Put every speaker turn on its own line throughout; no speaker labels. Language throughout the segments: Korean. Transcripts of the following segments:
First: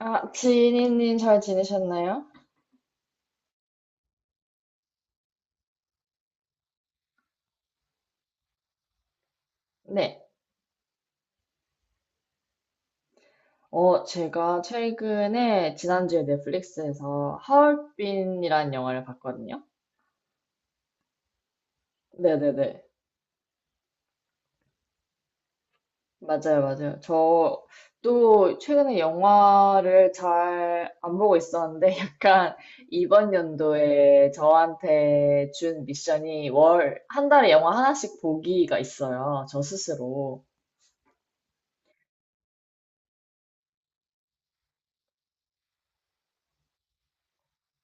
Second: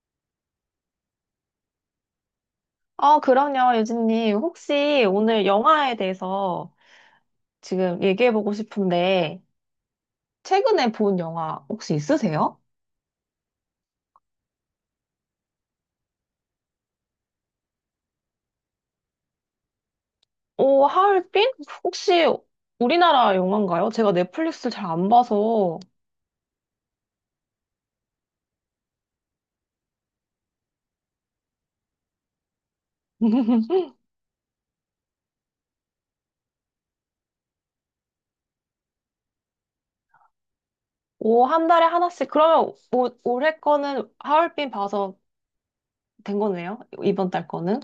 아, 지니님 잘 지내셨나요?
아, 그럼요, 유진님. 혹시 오늘 영화에 대해서 지금 얘기해보고 싶은데,
네.
최근에 본 영화 혹시 있으세요?
제가 최근에 지난주에 넷플릭스에서 하얼빈이라는 영화를 봤거든요.
오, 하얼빈? 혹시
네네네.
우리나라 영화인가요? 제가 넷플릭스 잘 안 봐서.
맞아요, 맞아요. 저 또 최근에 영화를 잘 안 보고 있었는데 약간 이번 연도에 저한테 준 미션이 월, 한 달에 영화 하나씩 보기가 있어요. 저 스스로.
오, 한 달에 하나씩. 그러면 오, 올해 거는 하얼빈 봐서 된 거네요? 이번 달 거는?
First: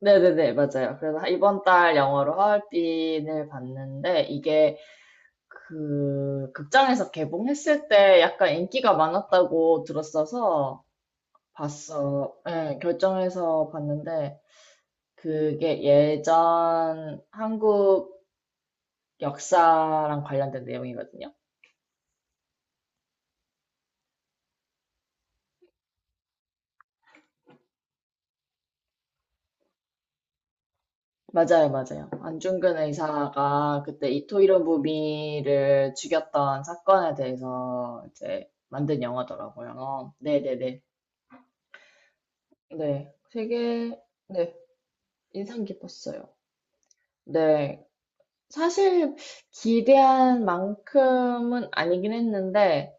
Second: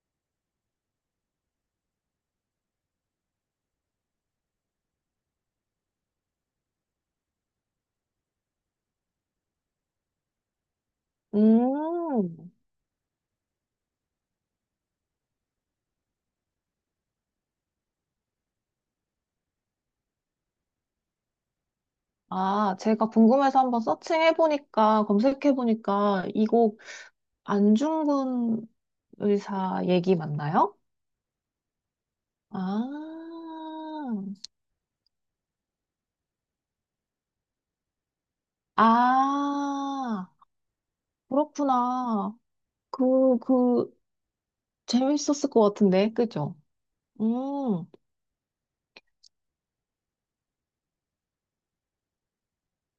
네네네, 맞아요. 그래서 이번 달 영화로 하얼빈을 봤는데 이게 그 극장에서 개봉했을 때 약간 인기가 많았다고 들었어서 봤어.
음.
예, 결정해서 봤는데 그게 예전 한국 역사랑 관련된 내용이거든요.
아, 제가 궁금해서 한번 서칭해보니까, 검색해보니까, 이거 안중근 의사 얘기 맞나요?
맞아요, 맞아요.
아,
안중근 의사가 그때 이토 히로부미를 죽였던 사건에 대해서 이제 만든 영화더라고요.
아,
네네네. 네. 네.
그렇구나.
네,
그, 그,
되게, 네.
재밌었을 것
인상
같은데,
깊었어요.
그죠?
네.
음,
사실 기대한 만큼은 아니긴 했는데,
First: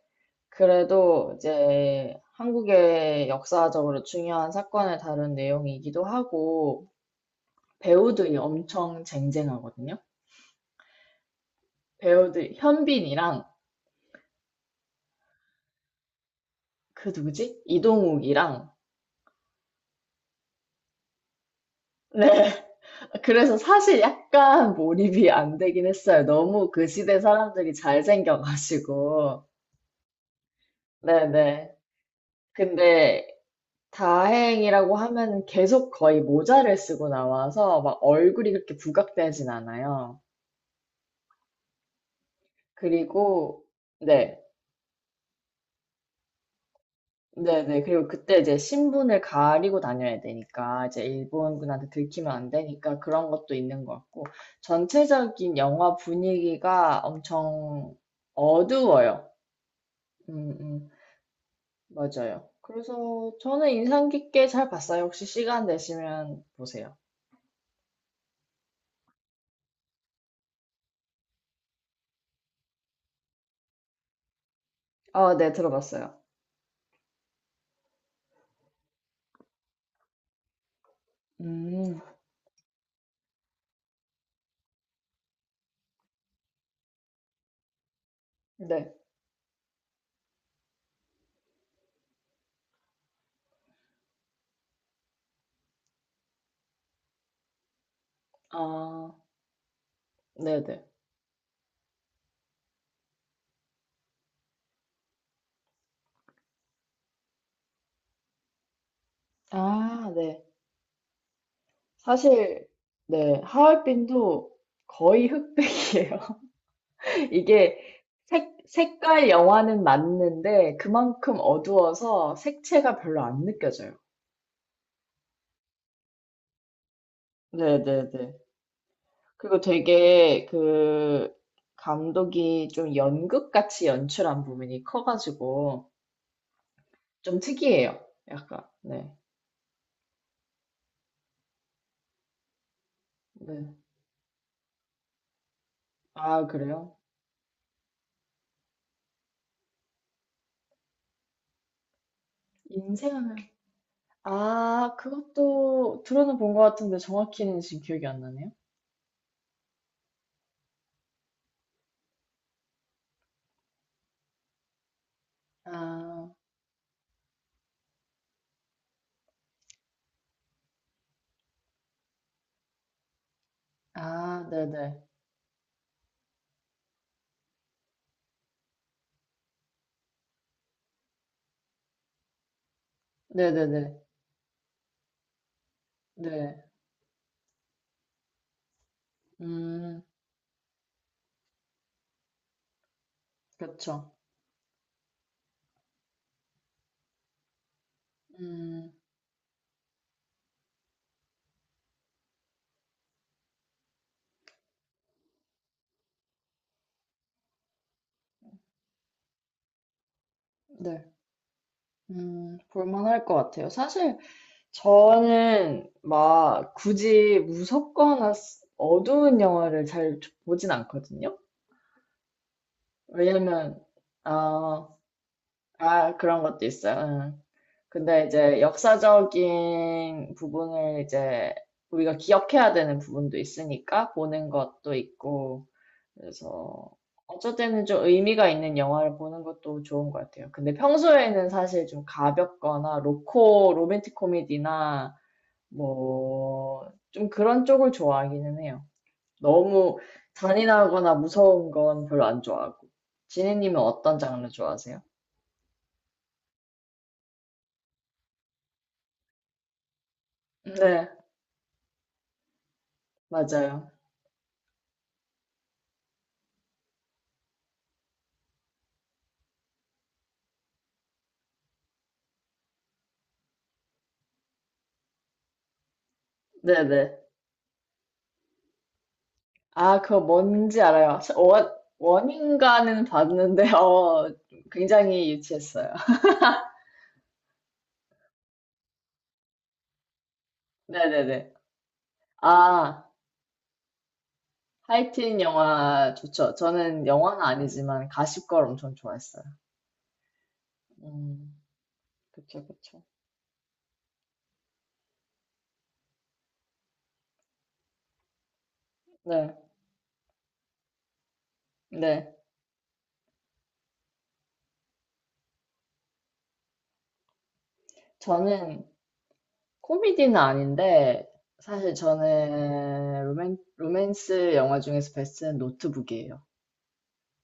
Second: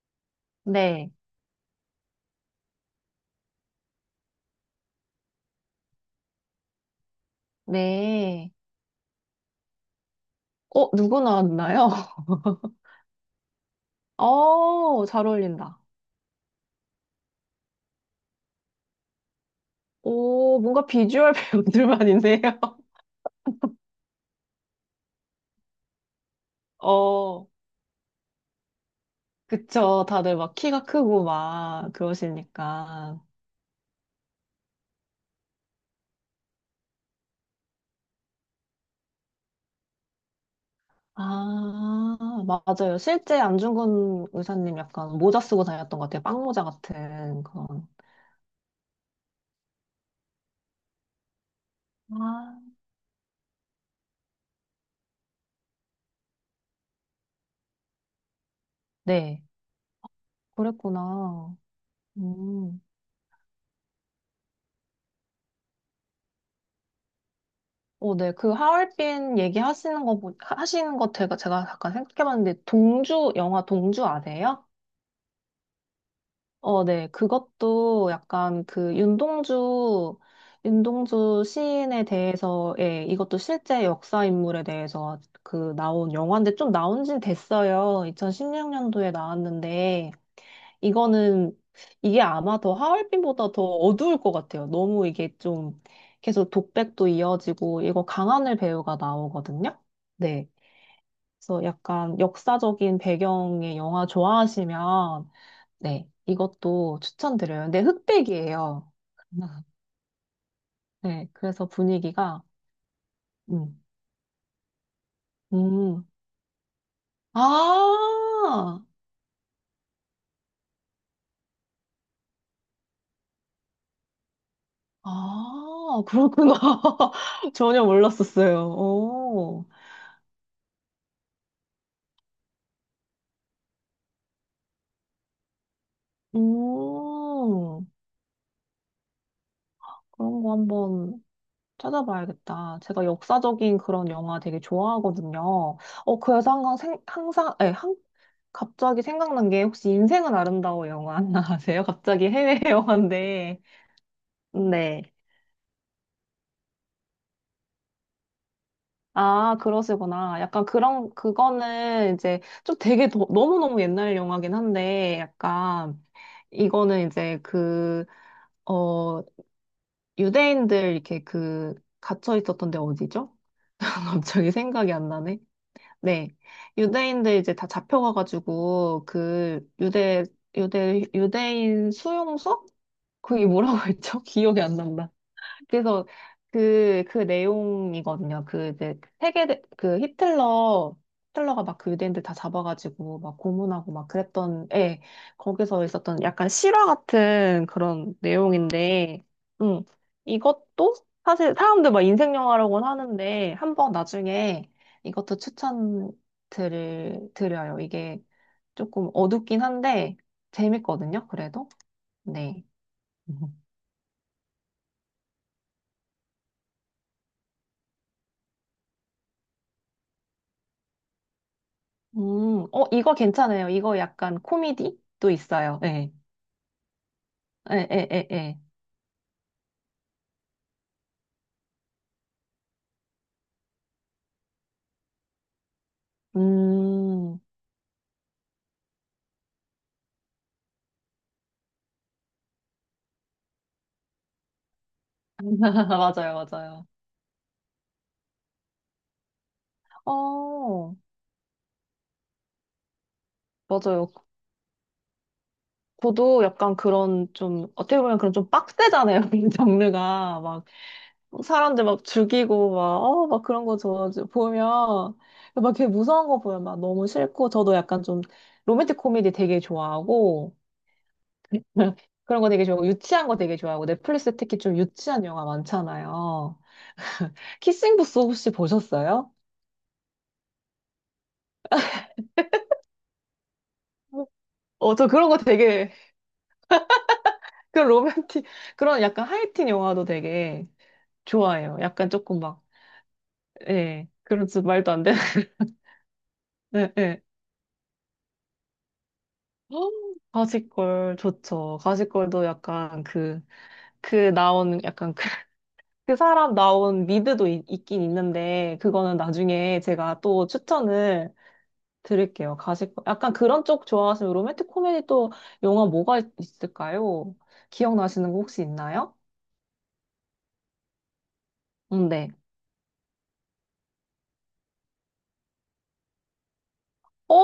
네,
그래도 이제 한국의 역사적으로 중요한 사건을 다룬 내용이기도 하고, 배우들이
네.
엄청 쟁쟁하거든요.
어, 누구 나왔나요?
배우들, 현빈이랑,
어, 잘 어울린다.
그 누구지? 이동욱이랑,
오, 뭔가 비주얼
네.
배우들만인데요.
그래서 사실 약간 몰입이 안 되긴 했어요. 너무 그 시대
어,
사람들이 잘생겨가지고.
그쵸. 다들 막 키가 크고
네네.
막 그러시니까.
근데 다행이라고 하면 계속 거의 모자를 쓰고 나와서 막 얼굴이 그렇게 부각되진 않아요.
아, 맞아요. 실제
그리고,
안중근
네.
의사님 약간 모자 쓰고 다녔던 것 같아요. 빵모자 같은
네네.
그런.
그리고 그때 이제 신분을 가리고 다녀야 되니까, 이제 일본군한테 들키면 안
아,
되니까 그런 것도 있는 것 같고, 전체적인 영화 분위기가 엄청 어두워요.
네,
음, 음,
그랬구나.
맞아요.
음.
그래서 저는 인상 깊게 잘 봤어요. 혹시 시간 되시면 보세요.
어, 네. 그 하얼빈 얘기하시는 거, 하시는 거 제가 잠깐 생각해봤는데, 동주, 영화 동주 아세요?
아, 네, 들어봤어요.
어, 네. 그것도 약간 그 윤동주, 윤동주
음,
시인에 대해서, 예, 이것도 실제 역사 인물에 대해서 그 나온 영화인데 좀 나온 지 됐어요.
네.
2016년도에 나왔는데, 이거는, 이게 아마 더 하얼빈보다 더 어두울 것 같아요. 너무 이게 좀 계속 독백도 이어지고, 이거 강하늘 배우가
아,
나오거든요. 네.
네네.
그래서 약간 역사적인 배경의 영화 좋아하시면, 네, 이것도 추천드려요. 근데 흑백이에요.
아, 네.
네, 그래서 분위기가,
사실, 네.
음,
하얼빈도 거의
음,
흑백이에요. 이게
아,
색깔 영화는 맞는데 그만큼 어두워서 색채가 별로 안 느껴져요.
아, 그렇구나. 전혀
네네네.
몰랐었어요.
그리고
오,
되게 그 감독이 좀 연극같이 연출한 부분이 커가지고 좀
음,
특이해요. 약간, 네.
그런 거 한번 찾아봐야겠다. 제가
네.
역사적인 그런 영화 되게 좋아하거든요. 어,
아,
그래서 항상,
그래요?
생- 항상, 에, 항, 갑자기 생각난 게 혹시 인생은 아름다워 영화 안 아세요? 갑자기 해외
인생은
영화인데.
아,
네.
그것도 들어는 본 것 같은데 정확히는 지금 기억이 안 나네요.
아, 그러시구나. 약간 그런, 그거는 이제 좀 되게 너무너무 옛날 영화긴 한데, 약간
아,
이거는 이제 그, 어, 유대인들 이렇게 그, 갇혀 있었던 데 어디죠?
아,
갑자기 생각이
네네.
안 나네. 네. 유대인들 이제 다 잡혀가가지고, 그, 유대, 유대인 수용소? 그게 뭐라고
네네네.
했죠? 기억이 안 난다. 그래서
네.
그 내용이거든요. 그 이제 세계, 그
음,
히틀러가 막 그 유대인들 다 잡아가지고 막 고문하고 막
그렇죠.
그랬던, 예, 거기서 있었던 약간 실화 같은 그런
음,
내용인데, 음, 이것도 사실 사람들 막 인생 영화라고는 하는데, 한번 나중에 이것도 드려요. 이게 조금 어둡긴 한데,
네.
재밌거든요. 그래도. 네.
볼만할 것 같아요. 사실 저는 막 굳이 무섭거나 스- 어두운 영화를 잘 보진 않거든요.
어, 이거 괜찮아요.
왜냐면,
이거 약간
아,
코미디도 있어요. 예.
아, 그런 것도 있어요. 응.
예, 예,
근데
예, 예.
이제 역사적인 부분을 이제 우리가 기억해야 되는 부분도 있으니까 보는 것도 있고, 그래서
음,
어쨌든 좀 의미가 있는 영화를 보는 것도 좋은 것 같아요. 근데 평소에는 사실 좀 가볍거나 로맨틱 코미디나
맞아요.
뭐, 좀 그런 쪽을 좋아하기는 해요. 너무
어,
잔인하거나 무서운 건 별로 안 좋아하고. 지니님은
맞아요.
어떤 장르 좋아하세요?
저도 약간 그런 좀, 어떻게 보면 그런 좀 빡세잖아요. 이 장르가. 막,
네,
사람들 막 죽이고, 막, 어, 막 그런 거
맞아요.
저 보면, 막 되게 무서운 거 보면 막 너무 싫고, 저도 약간 좀 로맨틱 코미디 되게 좋아하고, 그런 거 되게 좋아하고, 유치한 거 되게 좋아하고, 넷플릭스 특히 좀 유치한 영화 많잖아요.
네네.
키싱 부스 혹시 보셨어요?
아, 그거 뭔지 알아요. 원인가는 봤는데, 어,
어, 저 그런
굉장히
거 되게,
유치했어요.
그런 로맨틱, 그런 약간 하이틴 영화도 되게
네네네.
좋아해요. 약간 조금 막,
아,
예, 그런 좀 말도 안 되는,
하이틴 영화 좋죠.
예,
저는
예.
영화는 아니지만 가십걸 엄청 좋아했어요.
헉, 가시걸
음,
좋죠. 가시걸도
그쵸, 그쵸.
약간 그, 그 나온, 약간 그, 그 사람 나온 미드도 있긴 있는데, 그거는
네,
나중에 제가 또 추천을
네.
드릴게요. 가시걸. 약간 그런 쪽 좋아하시면 로맨틱 코미디 또 영화 뭐가 있을까요? 기억나시는 거 혹시
저는
있나요?
코미디는 아닌데, 사실
네.
저는 로맨스 영화 중에서 베스트는 노트북이에요.
오,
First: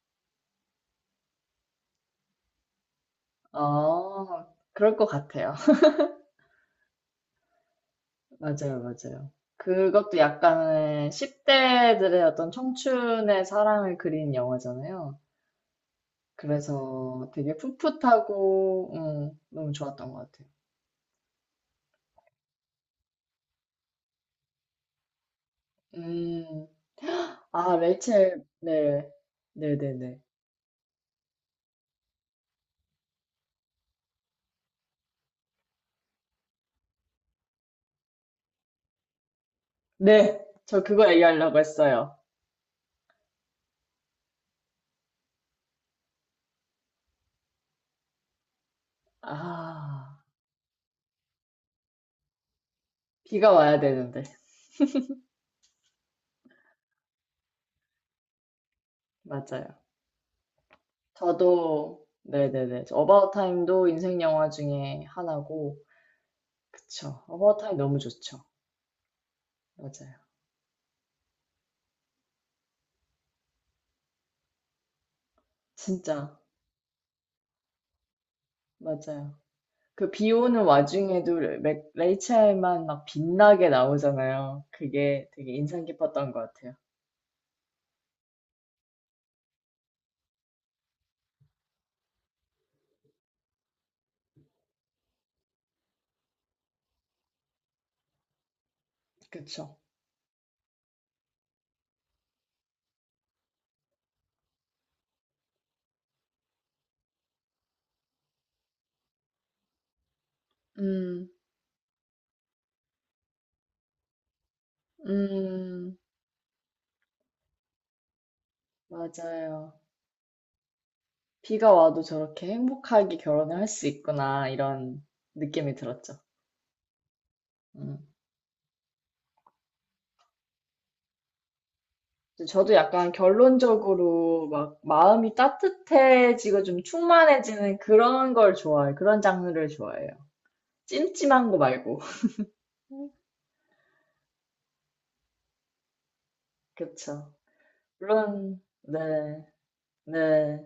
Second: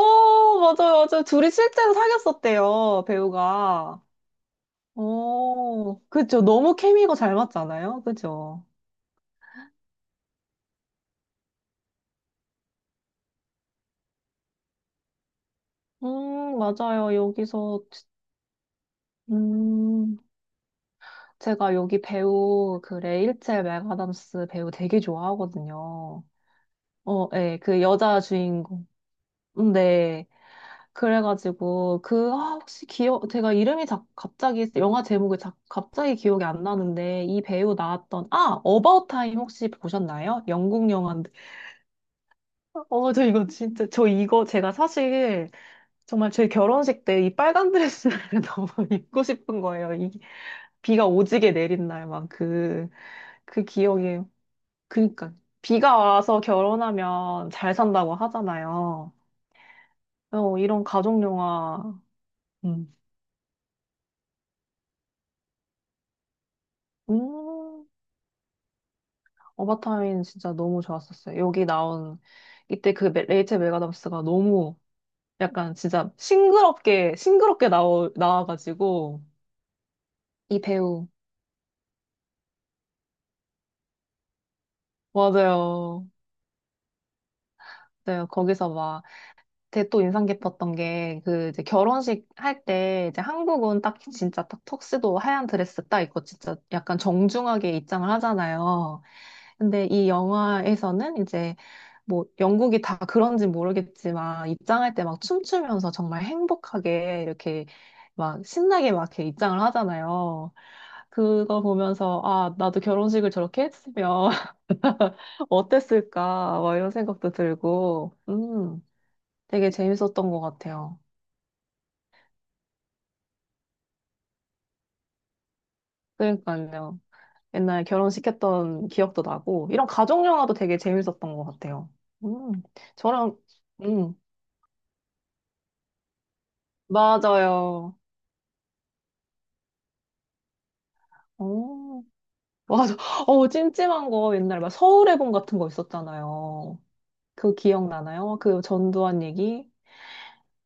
맞아요. 둘이 실제로 사귀었었대요, 배우가.
어, 그럴 것 같아요.
오, 그죠. 너무 케미가 잘 맞잖아요. 그죠.
맞아요, 맞아요. 그것도 약간은 10대들의 어떤 청춘의 사랑을 그린 영화잖아요.
맞아요.
그래서 되게
여기서,
풋풋하고, 너무 좋았던
음,
것 같아요.
제가 여기 배우, 그 레이첼 맥아담스 배우 되게 좋아하거든요.
음,
어, 예,
아,
그 여자
레이첼,
주인공.
네. 네네네.
네. 그래가지고 그 아, 혹시 기억 제가 이름이 자, 갑자기 영화 제목이 자, 갑자기 기억이 안 나는데 이 배우 나왔던 아 어바웃 타임 혹시
네,
보셨나요?
저
영국
그거
영화인데
얘기하려고 했어요.
어 저 이거 진짜 저 이거 제가 사실 정말 제 결혼식 때 이 빨간 드레스를 너무 입고 싶은 거예요. 이
아,
비가 오지게 내린 날막그 그
비가
그
와야
기억이
되는데.
그니까 비가 와서 결혼하면 잘 산다고 하잖아요.
맞아요.
어, 이런 가족 영화
저도, 네네네.
음.
어바웃 타임도 인생 영화 중에 하나고, 그쵸. 어바웃 타임
음.
너무 좋죠. 맞아요.
어바타민 진짜 너무 좋았었어요. 여기 나온 이때 레이첼 맥아담스가 너무 약간 진짜
진짜,
싱그럽게 싱그럽게 나와가지고
맞아요. 그 비
이
오는
배우.
와중에도 레- 레이첼만 막 빛나게 나오잖아요. 그게 되게 인상
맞아요.
깊었던 것 같아요.
네, 거기서 막, 되게 또 인상 깊었던 게, 그, 이제 결혼식 할 때, 이제 한국은 딱, 진짜 딱 턱스도 하얀 드레스 딱 입고, 진짜 약간 정중하게 입장을 하잖아요.
그쵸?
근데 이 영화에서는 이제 뭐 영국이 다 그런지 모르겠지만 입장할 때 막 춤추면서 정말 행복하게 이렇게 막 신나게 막 이렇게 입장을 하잖아요.
음,
그거 보면서 아, 나도 결혼식을 저렇게 했으면
음,
어땠을까? 막 이런 생각도 들고, 되게
맞아요.
재밌었던 것 같아요.
비가 와도 저렇게 행복하게 결혼을 할 수 있구나, 이런 느낌이 들었죠.
그러니까요. 옛날
음.
결혼시켰던 기억도 나고, 이런 가족 영화도 되게 재밌었던 것 같아요.
근데
음,
저도 약간
저랑, 음,
결론적으로 막 마음이 따뜻해지고 좀 충만해지는
맞아요.
그런 걸 좋아해요. 그런 장르를 좋아해요. 찜찜한 거 말고.
어, 맞아. 어, 찜찜한 거 옛날 막 서울의 봄 같은 거 있었잖아요.
그쵸.
그거 기억나나요?
물론,
그 전두환
네,
얘기?
네.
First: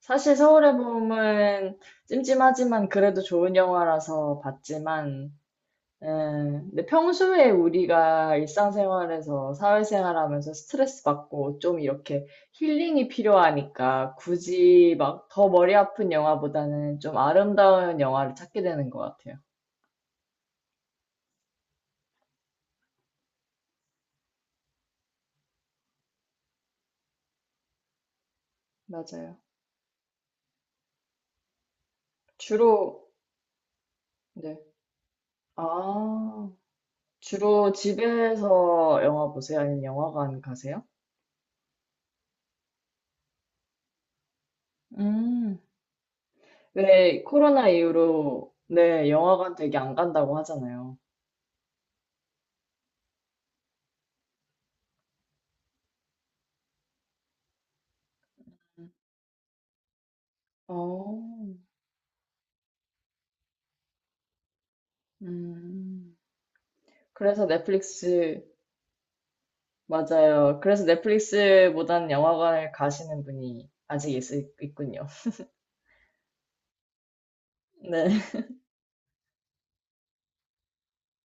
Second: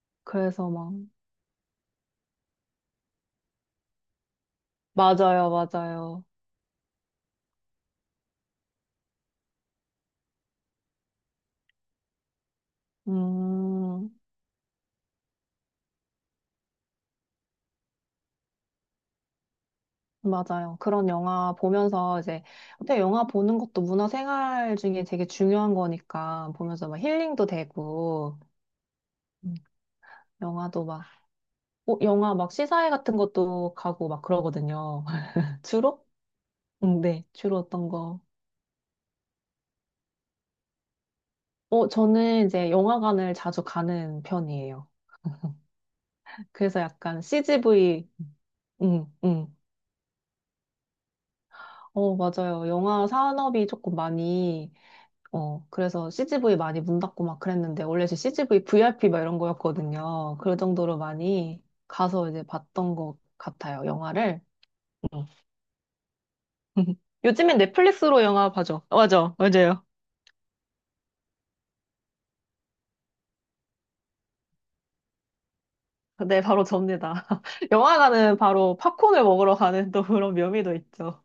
사실
그래서
서울의
막,
봄은 찜찜하지만 그래도 좋은 영화라서 봤지만,
맞아요.
근데 평소에 우리가 일상생활에서 사회생활하면서 스트레스 받고 좀 이렇게 힐링이
음,
필요하니까 굳이 막 더 머리 아픈 영화보다는 좀 아름다운 영화를 찾게 되는 것 같아요.
맞아요. 그런 영화 보면서 이제, 근데 영화 보는 것도 문화생활 중에 되게 중요한 거니까 보면서 막 힐링도 되고,
맞아요.
음, 영화도 막, 어, 영화 막 시사회
주로,
같은 것도 가고 막
네.
그러거든요. 주로?
아,
응, 네, 주로
주로
어떤 거.
집에서 영화 보세요? 아니면 영화관 가세요?
어, 저는 이제 영화관을 자주 가는 편이에요.
음.
그래서 약간
왜 코로나
CGV,
이후로
음,
네, 영화관
음.
되게 안 간다고 하잖아요.
어, 맞아요. 영화 산업이 조금 많이, 어, 그래서 CGV 많이 문 닫고 막 그랬는데, 원래 제 CGV VIP 막 이런 거였거든요. 그 정도로
어,
많이 가서 이제 봤던 것 같아요, 영화를. 음.
음. 그래서
요즘엔 넷플릭스로
넷플릭스,
영화 봐죠. 맞아요.
맞아요. 그래서 넷플릭스보단 영화관을 가시는 분이 아직 있, 있군요.
네, 바로 접니다.
네,
영화관은 바로 팝콘을 먹으러 가는 또 그런 묘미도 있죠.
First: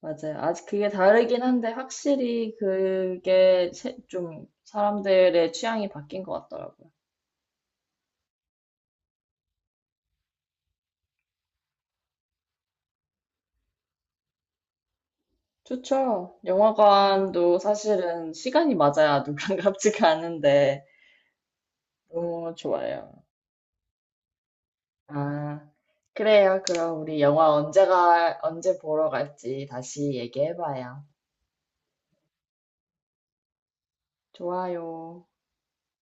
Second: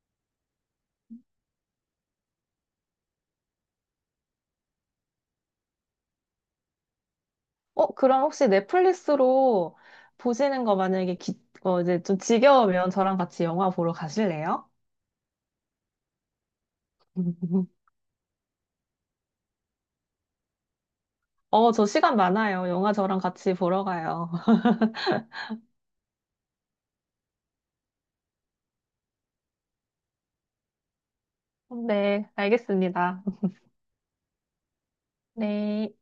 맞아요. 아직 그게 다르긴 한데, 확실히 그게 세- 좀 사람들의 취향이 바뀐 것 같더라고요.
어, 그럼 혹시 넷플릭스로 보시는 거 만약에 어, 이제 좀 지겨우면 저랑 같이 영화 보러 가실래요?
좋죠. 영화관도 사실은 시간이 맞아야 누가갑 같이 가는데,
어, 저 시간
너무
많아요. 영화
좋아요.
저랑 같이 보러 가요.
아, 그래요. 그럼 우리 영화 언제가, 언제 보러 갈지 다시 얘기해봐요.
네, 알겠습니다.
좋아요.
네.